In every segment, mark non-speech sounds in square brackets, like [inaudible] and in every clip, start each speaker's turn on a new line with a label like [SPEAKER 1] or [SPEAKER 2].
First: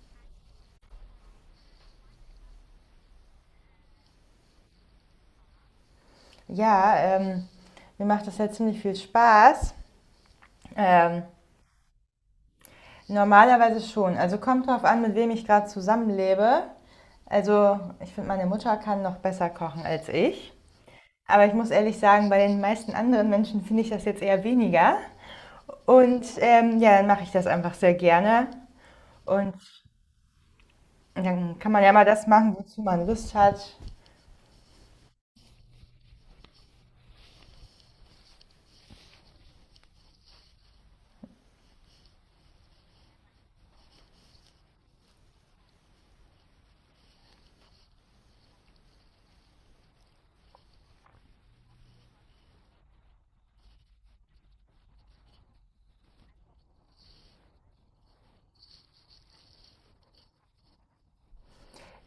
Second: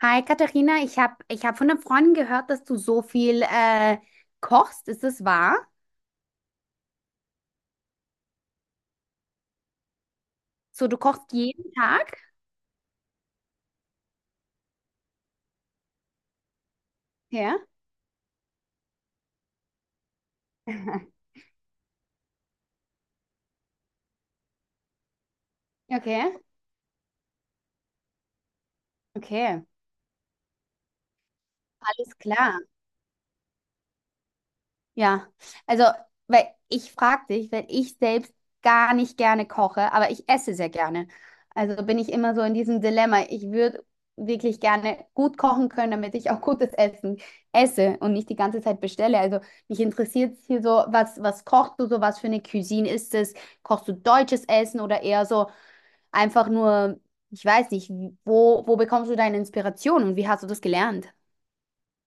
[SPEAKER 1] Hi Katharina, ich hab von einer Freundin gehört, dass du so viel kochst. Ist das wahr?
[SPEAKER 2] Ja, mir macht das ja ziemlich viel Spaß.
[SPEAKER 1] So, du
[SPEAKER 2] Ähm,
[SPEAKER 1] kochst jeden Tag?
[SPEAKER 2] Normalerweise schon. Also kommt drauf an, mit wem ich gerade zusammenlebe.
[SPEAKER 1] Ja.
[SPEAKER 2] Also ich finde, meine Mutter kann noch besser kochen als ich.
[SPEAKER 1] [laughs]
[SPEAKER 2] Aber ich muss ehrlich sagen, bei den meisten anderen Menschen finde ich das jetzt eher weniger. Und
[SPEAKER 1] Okay,
[SPEAKER 2] ja, dann mache ich das einfach sehr gerne. Und
[SPEAKER 1] okay.
[SPEAKER 2] dann kann man ja mal
[SPEAKER 1] Alles
[SPEAKER 2] das machen,
[SPEAKER 1] klar.
[SPEAKER 2] wozu man Lust hat.
[SPEAKER 1] Ja, also, weil ich frage dich, weil ich selbst gar nicht gerne koche, aber ich esse sehr gerne. Also bin ich immer so in diesem Dilemma. Ich würde wirklich gerne gut kochen können, damit ich auch gutes Essen esse und nicht die ganze Zeit bestelle. Also mich interessiert hier so, was kochst du so, was für eine Cuisine ist es? Kochst du deutsches Essen oder eher so einfach nur, ich weiß nicht, wo bekommst du deine Inspiration und wie hast du das gelernt?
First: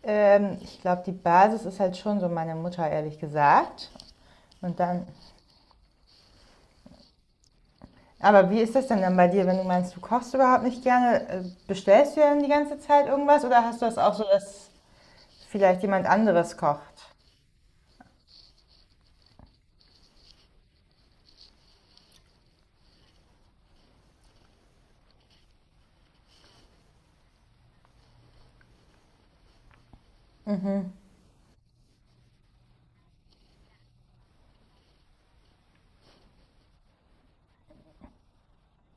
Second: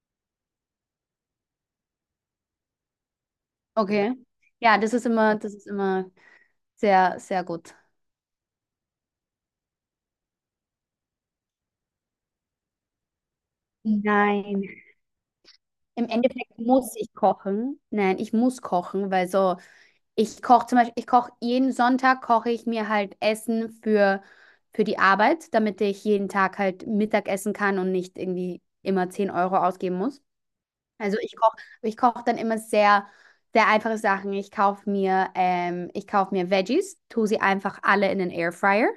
[SPEAKER 2] Ich glaube, die Basis ist halt schon so meine Mutter, ehrlich gesagt.
[SPEAKER 1] Okay. Ja,
[SPEAKER 2] Und dann
[SPEAKER 1] das ist immer sehr, sehr gut.
[SPEAKER 2] Aber wie ist das denn dann bei dir, wenn du meinst, du kochst überhaupt nicht gerne? Bestellst du dann die ganze Zeit irgendwas oder hast du das auch so,
[SPEAKER 1] Nein.
[SPEAKER 2] dass vielleicht jemand
[SPEAKER 1] Im
[SPEAKER 2] anderes
[SPEAKER 1] Endeffekt
[SPEAKER 2] kocht?
[SPEAKER 1] muss ich kochen. Nein, ich muss kochen, weil so, ich koche zum Beispiel, ich koche jeden Sonntag, koche ich mir halt Essen für die Arbeit, damit ich jeden Tag halt Mittag essen kann und nicht irgendwie immer 10 € ausgeben muss. Also ich koche, Ich koche dann immer sehr, sehr einfache Sachen. Ich kaufe mir, ich kaufe mir Veggies, tue sie einfach alle in den Airfryer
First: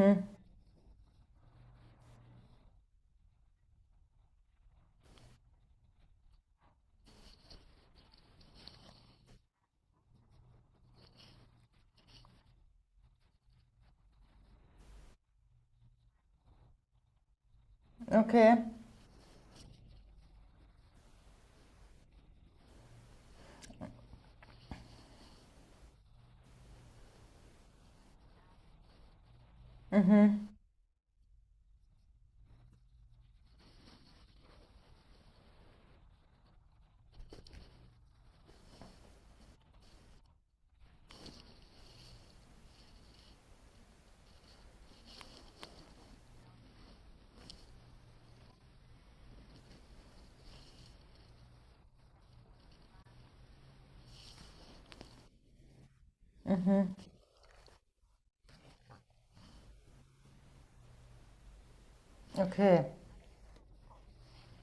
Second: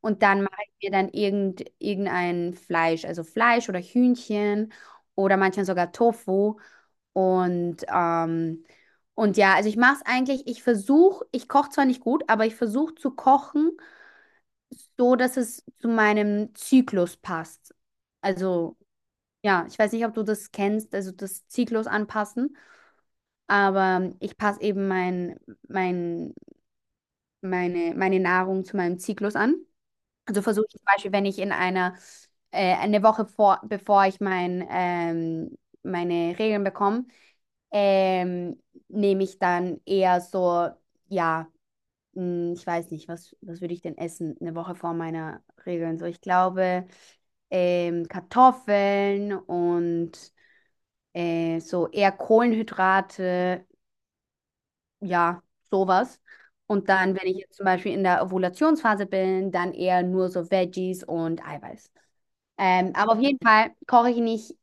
[SPEAKER 1] und dann mache ich mir dann irgendein Fleisch, also Fleisch oder Hühnchen oder manchmal sogar Tofu und ähm, und ja, also ich mache es eigentlich, ich koche zwar nicht gut, aber ich versuche zu kochen, so dass es zu meinem Zyklus passt.
[SPEAKER 2] Okay,
[SPEAKER 1] Also ja, ich weiß nicht, ob du das kennst, also das Zyklus anpassen. Aber ich passe eben mein, meine Nahrung zu meinem Zyklus an. Also versuche ich zum Beispiel, wenn ich in eine Woche bevor ich meine Regeln bekomme, ähm, nehme ich dann eher so, ja, mh, ich weiß nicht, was würde ich denn essen eine Woche vor meiner Regeln? So, ich glaube, Kartoffeln und so eher Kohlenhydrate ja, sowas. Und dann, wenn ich jetzt zum Beispiel in der Ovulationsphase bin, dann eher nur so Veggies und Eiweiß.
[SPEAKER 2] okay.
[SPEAKER 1] Aber auf jeden Fall koche ich nicht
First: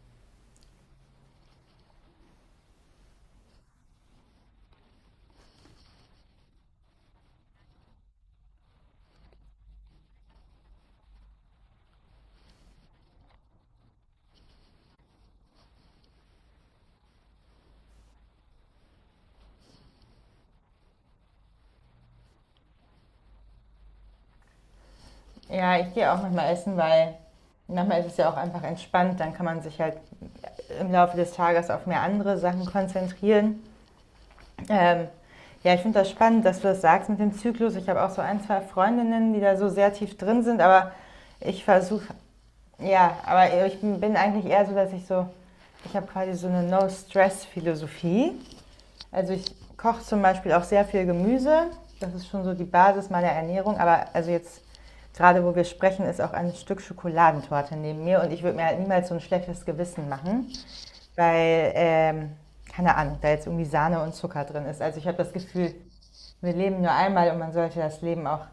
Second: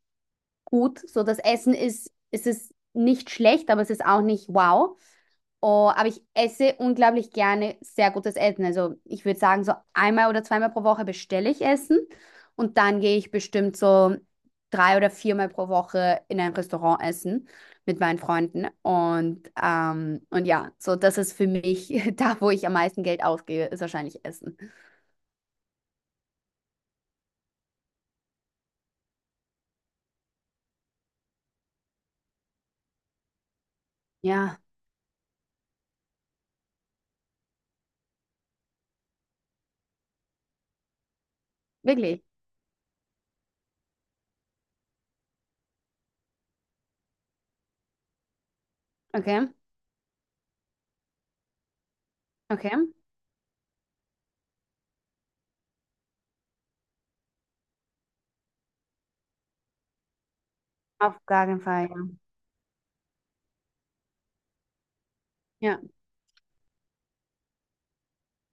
[SPEAKER 1] gut. So, es ist nicht schlecht, aber es ist auch nicht wow. Oh, aber ich esse unglaublich gerne sehr gutes Essen. Also ich würde sagen, so einmal oder zweimal pro Woche bestelle ich Essen und dann gehe ich bestimmt so drei oder viermal pro Woche in ein Restaurant essen mit meinen Freunden. Und ja, so das ist für mich [laughs] da, wo ich am meisten Geld ausgebe, ist wahrscheinlich Essen.
[SPEAKER 2] Ja, ich gehe auch manchmal essen, weil manchmal ist es ja auch einfach entspannt. Dann kann man sich halt im Laufe des Tages auf mehr andere Sachen konzentrieren.
[SPEAKER 1] Ja,
[SPEAKER 2] Ähm, ja, ich finde das spannend, dass du das sagst mit dem Zyklus. Ich habe auch so ein, zwei Freundinnen, die da so sehr tief drin sind, aber ich versuche.
[SPEAKER 1] wirklich.
[SPEAKER 2] Ja, aber ich bin eigentlich eher so, dass ich so, ich habe quasi so eine No-Stress-Philosophie. Also
[SPEAKER 1] Okay,
[SPEAKER 2] ich koche zum Beispiel auch sehr viel Gemüse. Das ist schon so die
[SPEAKER 1] okay.
[SPEAKER 2] Basis meiner Ernährung. Aber also jetzt gerade, wo wir sprechen, ist auch ein Stück Schokoladentorte neben mir. Und ich würde mir halt niemals so ein schlechtes Gewissen machen,
[SPEAKER 1] Auf gar keinen
[SPEAKER 2] weil,
[SPEAKER 1] Fall, ja.
[SPEAKER 2] keine Ahnung, da jetzt irgendwie Sahne und Zucker drin ist. Also ich habe das Gefühl,
[SPEAKER 1] Ja,
[SPEAKER 2] wir leben nur einmal und man sollte das Leben auch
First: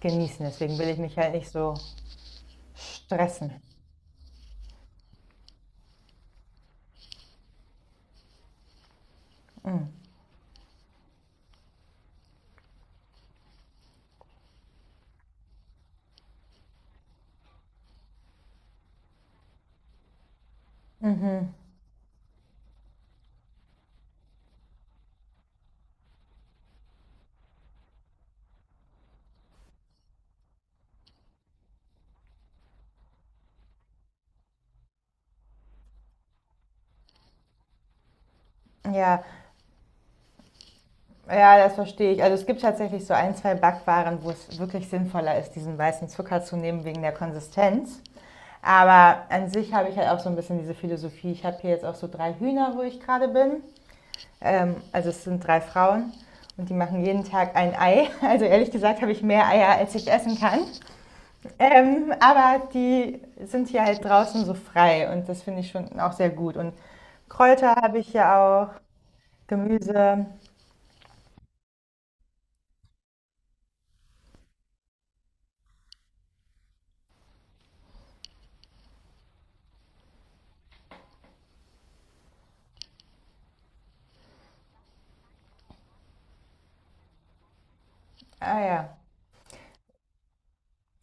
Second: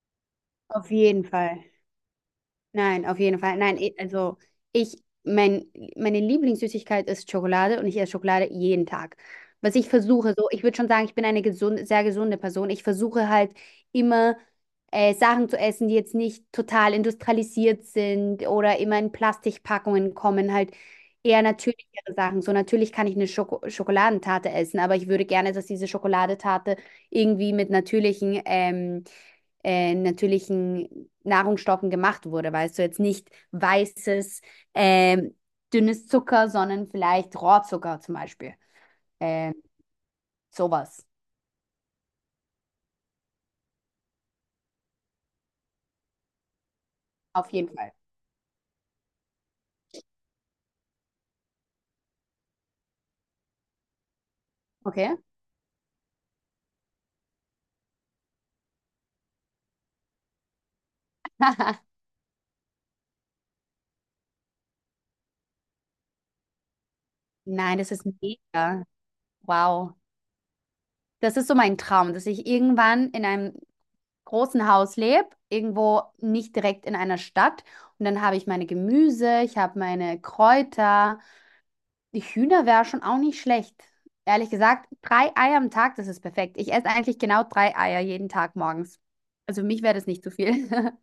[SPEAKER 2] genießen. Deswegen will
[SPEAKER 1] auf
[SPEAKER 2] ich mich
[SPEAKER 1] jeden
[SPEAKER 2] halt nicht
[SPEAKER 1] Fall.
[SPEAKER 2] so
[SPEAKER 1] Nein, auf jeden
[SPEAKER 2] stressen.
[SPEAKER 1] Fall. Nein, eh, also ich, mein, meine Lieblingssüßigkeit ist Schokolade und ich esse Schokolade jeden Tag. Was
[SPEAKER 2] Mm.
[SPEAKER 1] ich versuche, so, ich würde schon sagen, ich bin eine gesunde, sehr gesunde Person. Ich versuche halt immer Sachen zu essen, die jetzt nicht total industrialisiert sind oder immer in Plastikpackungen kommen, halt eher
[SPEAKER 2] Mhm.
[SPEAKER 1] natürlichere Sachen. So natürlich kann ich eine Schokoladentarte essen, aber ich würde gerne, dass diese Schokoladentarte irgendwie mit natürlichen natürlichen Nahrungsstoffen gemacht wurde. Weißt du, jetzt nicht ähm, dünnes Zucker, sondern vielleicht Rohrzucker zum Beispiel.
[SPEAKER 2] Ja,
[SPEAKER 1] Ähm, sowas.
[SPEAKER 2] ja, das verstehe ich. Also es gibt tatsächlich so ein, zwei Backwaren, wo es wirklich sinnvoller ist, diesen weißen Zucker zu nehmen wegen der
[SPEAKER 1] Auf jeden Fall.
[SPEAKER 2] Konsistenz. Aber an sich habe ich halt auch so ein bisschen diese Philosophie. Ich habe hier jetzt auch so drei Hühner, wo ich gerade bin. Also
[SPEAKER 1] Okay.
[SPEAKER 2] es sind drei Frauen und die machen jeden Tag ein Ei. [laughs] Also ehrlich gesagt habe ich mehr Eier, als ich essen kann.
[SPEAKER 1] [laughs]
[SPEAKER 2] Aber die sind hier halt draußen so frei und das finde ich schon auch sehr gut. Und Kräuter
[SPEAKER 1] Nein, das
[SPEAKER 2] habe
[SPEAKER 1] ist
[SPEAKER 2] ich ja auch,
[SPEAKER 1] mega. Wow.
[SPEAKER 2] Gemüse.
[SPEAKER 1] Das ist so mein Traum, dass ich irgendwann in einem großen Haus lebe, irgendwo nicht direkt in einer Stadt. Und dann habe ich meine Gemüse, ich habe meine Kräuter. Die Hühner wäre schon auch nicht schlecht. Ehrlich gesagt, 3 Eier am Tag, das ist perfekt. Ich esse eigentlich genau 3 Eier jeden Tag
[SPEAKER 2] Ah ja,
[SPEAKER 1] morgens. Also für mich wäre das nicht zu viel. [laughs]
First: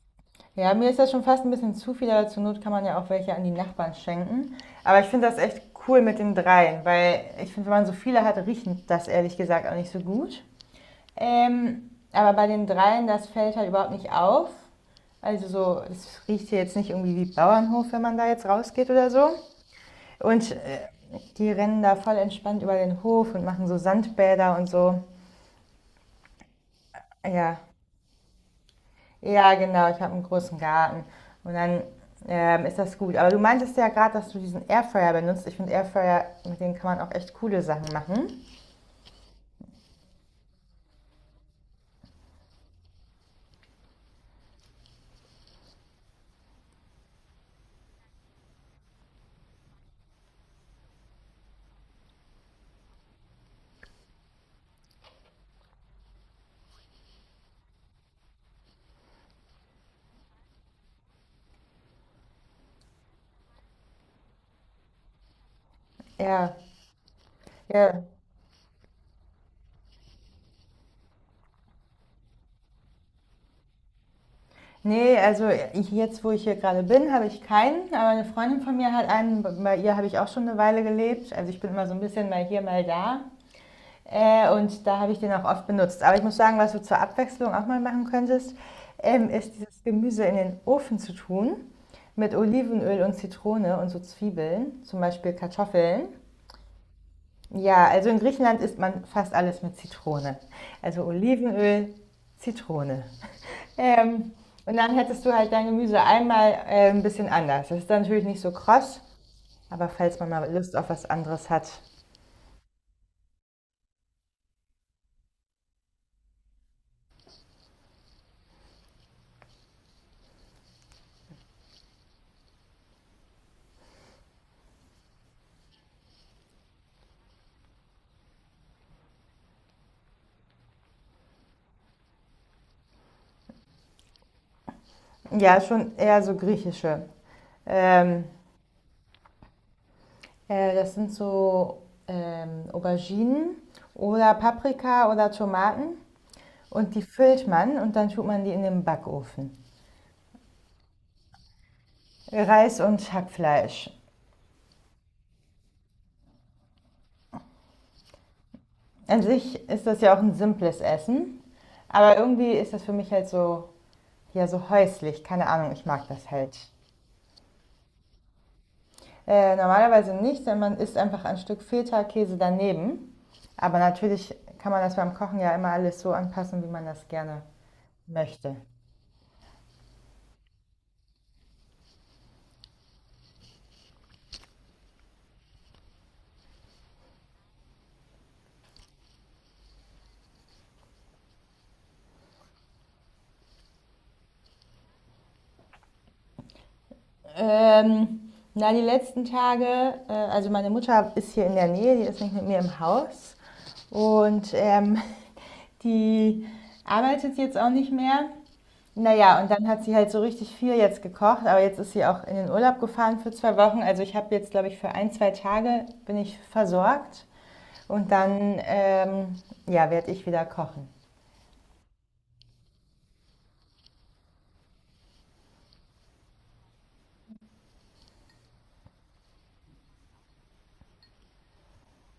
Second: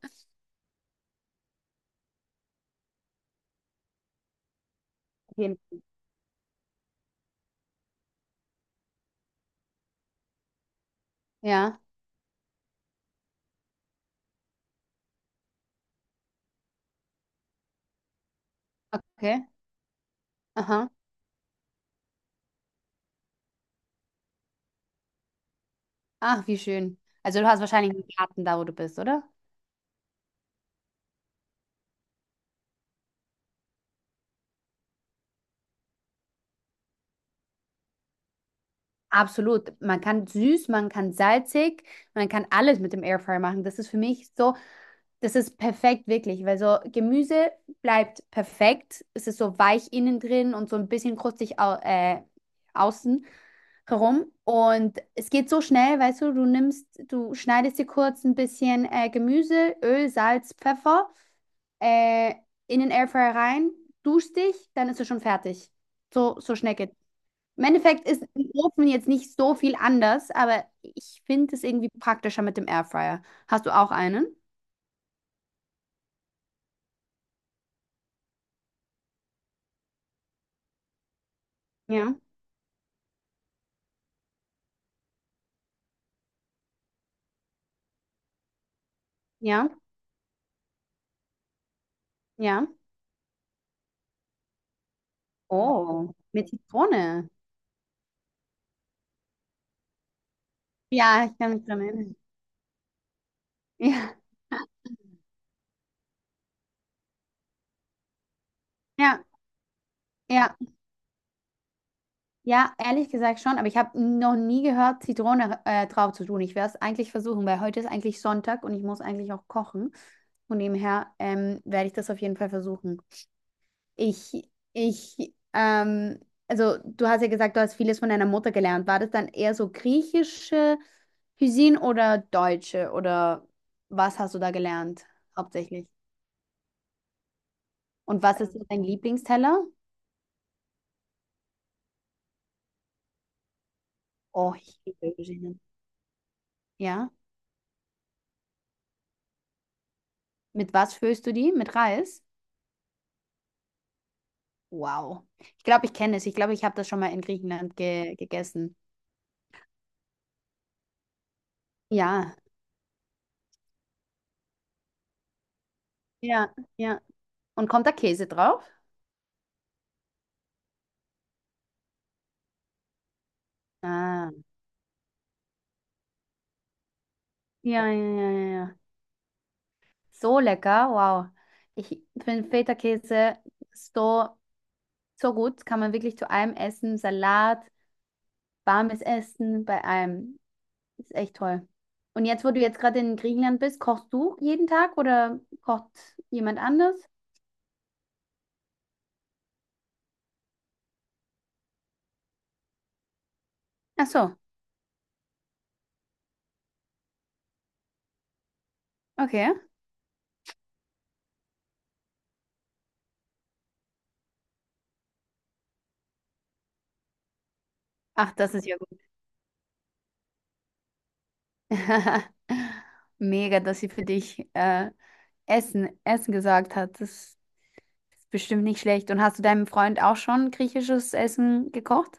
[SPEAKER 2] ja, mir ist das schon fast ein bisschen zu viel, aber zur Not kann man ja auch welche an die Nachbarn schenken. Aber ich finde das
[SPEAKER 1] Okay.
[SPEAKER 2] echt cool mit den dreien, weil ich finde, wenn man so viele hat, riechen das ehrlich gesagt auch nicht so gut.
[SPEAKER 1] Ja,
[SPEAKER 2] Aber bei den dreien, das fällt halt überhaupt nicht auf. Also so, es riecht hier jetzt nicht irgendwie wie Bauernhof, wenn man da jetzt rausgeht oder so.
[SPEAKER 1] okay.
[SPEAKER 2] Und
[SPEAKER 1] Aha.
[SPEAKER 2] die rennen da voll entspannt über den Hof und machen so Sandbäder und so.
[SPEAKER 1] Ach, wie schön. Also du
[SPEAKER 2] Ja,
[SPEAKER 1] hast wahrscheinlich einen Garten da, wo du bist, oder?
[SPEAKER 2] ja, genau, ich habe einen großen Garten. Und dann ist das gut. Aber du meintest ja gerade, dass du diesen Airfryer benutzt. Ich finde Airfryer, mit denen kann man auch echt coole Sachen machen.
[SPEAKER 1] Absolut. Man kann süß, man kann salzig, man kann alles mit dem Airfryer machen. Das ist für mich so. Das ist perfekt, wirklich, weil so Gemüse bleibt perfekt. Es ist so weich innen drin und so ein bisschen krustig au außen herum. Und es geht so schnell, weißt du, du schneidest dir kurz ein bisschen Gemüse, Öl, Salz, Pfeffer äh, in den Airfryer rein, duschst dich, dann ist es schon fertig. So, so
[SPEAKER 2] Ja,
[SPEAKER 1] schnell geht's. Im
[SPEAKER 2] ja.
[SPEAKER 1] Endeffekt ist im Ofen jetzt nicht so viel anders, aber ich finde es irgendwie praktischer mit dem Airfryer. Hast du auch einen?
[SPEAKER 2] Nee, also ich, jetzt, wo ich hier gerade bin, habe ich keinen. Aber eine Freundin von mir hat einen. Bei ihr habe ich auch schon eine Weile gelebt. Also ich bin immer so ein
[SPEAKER 1] Ja.
[SPEAKER 2] bisschen mal hier, mal da. Und da habe ich den auch oft benutzt. Aber ich muss sagen, was du zur Abwechslung auch mal machen könntest, ist
[SPEAKER 1] Ja.
[SPEAKER 2] dieses Gemüse in den Ofen zu tun mit
[SPEAKER 1] Ja.
[SPEAKER 2] Olivenöl und Zitrone und so Zwiebeln, zum Beispiel Kartoffeln.
[SPEAKER 1] Oh, mit Zitrone.
[SPEAKER 2] Ja, also in Griechenland isst man fast alles mit Zitrone. Also
[SPEAKER 1] Ja, ich kann mich dran
[SPEAKER 2] Olivenöl,
[SPEAKER 1] erinnern.
[SPEAKER 2] Zitrone. [laughs]
[SPEAKER 1] Ja,
[SPEAKER 2] Ähm, und dann hättest du halt dein Gemüse einmal ein bisschen anders. Das ist dann natürlich nicht so kross,
[SPEAKER 1] ja,
[SPEAKER 2] aber falls man mal
[SPEAKER 1] ja,
[SPEAKER 2] Lust auf was anderes hat.
[SPEAKER 1] ja, ehrlich gesagt schon, aber ich habe noch nie gehört, Zitrone drauf zu tun. Ich werde es eigentlich versuchen, weil heute ist eigentlich Sonntag und ich muss eigentlich auch kochen. Von dem her werde ich das auf jeden Fall versuchen. Ich, ich, ähm, also du hast ja gesagt, du hast vieles von deiner Mutter gelernt. War das dann eher so griechische Cuisine oder deutsche oder was hast du da gelernt
[SPEAKER 2] Ja,
[SPEAKER 1] hauptsächlich?
[SPEAKER 2] schon eher so griechische,
[SPEAKER 1] Und
[SPEAKER 2] ähm,
[SPEAKER 1] was ist so dein Lieblingsteller?
[SPEAKER 2] äh, das sind so Auberginen oder
[SPEAKER 1] Oh, ich liebe
[SPEAKER 2] Paprika oder
[SPEAKER 1] Auberginen.
[SPEAKER 2] Tomaten und die
[SPEAKER 1] Ja.
[SPEAKER 2] füllt man und dann tut man die in den Backofen.
[SPEAKER 1] Mit was füllst du die? Mit Reis?
[SPEAKER 2] Reis und Hackfleisch.
[SPEAKER 1] Wow. Ich glaube, ich kenne es. Ich glaube, ich habe das schon mal in Griechenland ge gegessen.
[SPEAKER 2] An sich ist das ja auch ein simples Essen, aber
[SPEAKER 1] Ja.
[SPEAKER 2] irgendwie ist das für mich halt so, ja, so häuslich. Keine Ahnung, ich mag das
[SPEAKER 1] Ja,
[SPEAKER 2] halt.
[SPEAKER 1] ja. Und kommt da Käse drauf?
[SPEAKER 2] Normalerweise nicht, denn man isst einfach ein Stück Feta-Käse daneben. Aber
[SPEAKER 1] Ah.
[SPEAKER 2] natürlich kann man das beim Kochen ja immer alles so anpassen, wie man das gerne
[SPEAKER 1] Ja, ja, ja, ja,
[SPEAKER 2] möchte.
[SPEAKER 1] ja. So lecker. Wow. Ich finde Feta-Käse so, so gut. Kann man wirklich zu allem essen. Salat, warmes Essen, bei allem. Ist echt toll. Und jetzt, wo du jetzt gerade in Griechenland bist, kochst du jeden Tag oder kocht jemand anders?
[SPEAKER 2] Na, die letzten Tage, also meine Mutter ist hier in der Nähe, die ist nicht mit mir im Haus.
[SPEAKER 1] Ach so,
[SPEAKER 2] Und [laughs] die arbeitet jetzt auch nicht mehr. Naja, und
[SPEAKER 1] okay.
[SPEAKER 2] dann hat sie halt so richtig viel jetzt gekocht, aber jetzt ist sie auch in den Urlaub gefahren für 2 Wochen. Also ich habe jetzt, glaube ich, für ein, zwei Tage bin ich versorgt und
[SPEAKER 1] Ach, das
[SPEAKER 2] dann,
[SPEAKER 1] ist ja gut.
[SPEAKER 2] ja, werde ich wieder kochen.
[SPEAKER 1] [laughs] Mega, dass sie für dich Essen gesagt hat. Das ist bestimmt nicht schlecht. Und hast du deinem Freund auch schon griechisches Essen gekocht?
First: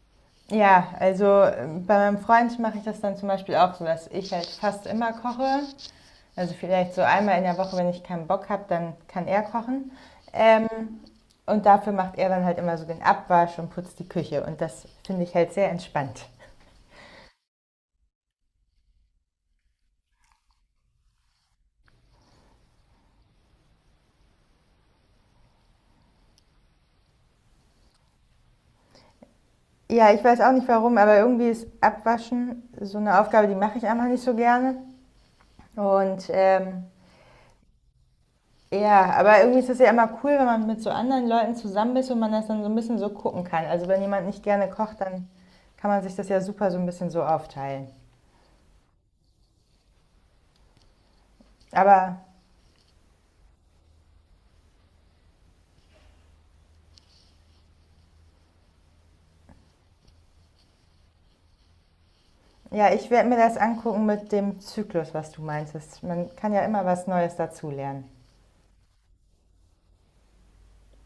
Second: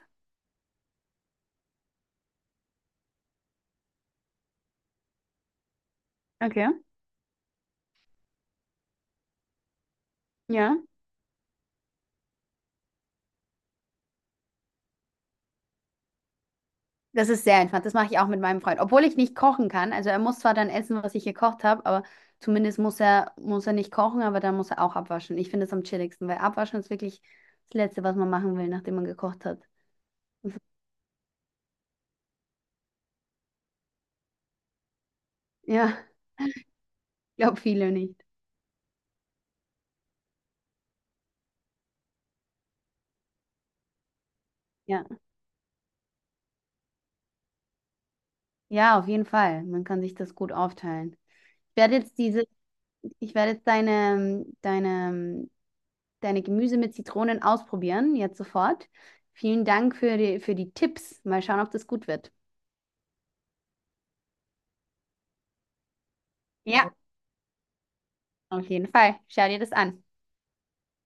[SPEAKER 2] Ja, also bei meinem Freund mache ich das dann zum Beispiel auch so, dass ich halt fast immer koche. Also
[SPEAKER 1] Okay.
[SPEAKER 2] vielleicht so einmal in der Woche, wenn ich keinen Bock habe, dann kann er kochen. Ähm,
[SPEAKER 1] Ja.
[SPEAKER 2] und dafür macht er dann halt immer so den Abwasch und putzt die Küche. Und das finde ich halt sehr entspannt.
[SPEAKER 1] Das ist sehr entspannt. Das mache ich auch mit meinem Freund. Obwohl ich nicht kochen kann. Also er muss zwar dann essen, was ich gekocht habe, aber zumindest muss er nicht kochen, aber dann muss er auch abwaschen. Ich finde es am chilligsten, weil abwaschen ist wirklich das Letzte, was man machen will, nachdem man gekocht hat.
[SPEAKER 2] Ja, ich weiß auch nicht warum, aber irgendwie ist Abwaschen so eine Aufgabe, die mache ich einfach nicht so gerne.
[SPEAKER 1] Ja, [laughs]
[SPEAKER 2] Und
[SPEAKER 1] ich glaube viele nicht.
[SPEAKER 2] ja, aber irgendwie ist es ja immer cool, wenn man mit so anderen Leuten zusammen ist und man das dann so ein bisschen so gucken kann. Also wenn jemand nicht gerne kocht,
[SPEAKER 1] Ja.
[SPEAKER 2] dann kann man sich das ja super so ein bisschen so aufteilen.
[SPEAKER 1] Ja, auf jeden Fall. Man kann sich das gut aufteilen. Ich werde
[SPEAKER 2] Aber
[SPEAKER 1] jetzt diese, Ich werde jetzt deine Gemüse mit Zitronen ausprobieren, jetzt sofort. Vielen Dank für für die Tipps. Mal schauen, ob das gut wird.
[SPEAKER 2] ja, ich werde mir das angucken mit dem Zyklus, was du meinst. Man kann ja immer
[SPEAKER 1] Ja,
[SPEAKER 2] was Neues dazulernen.
[SPEAKER 1] auf jeden Fall. Schau dir das an.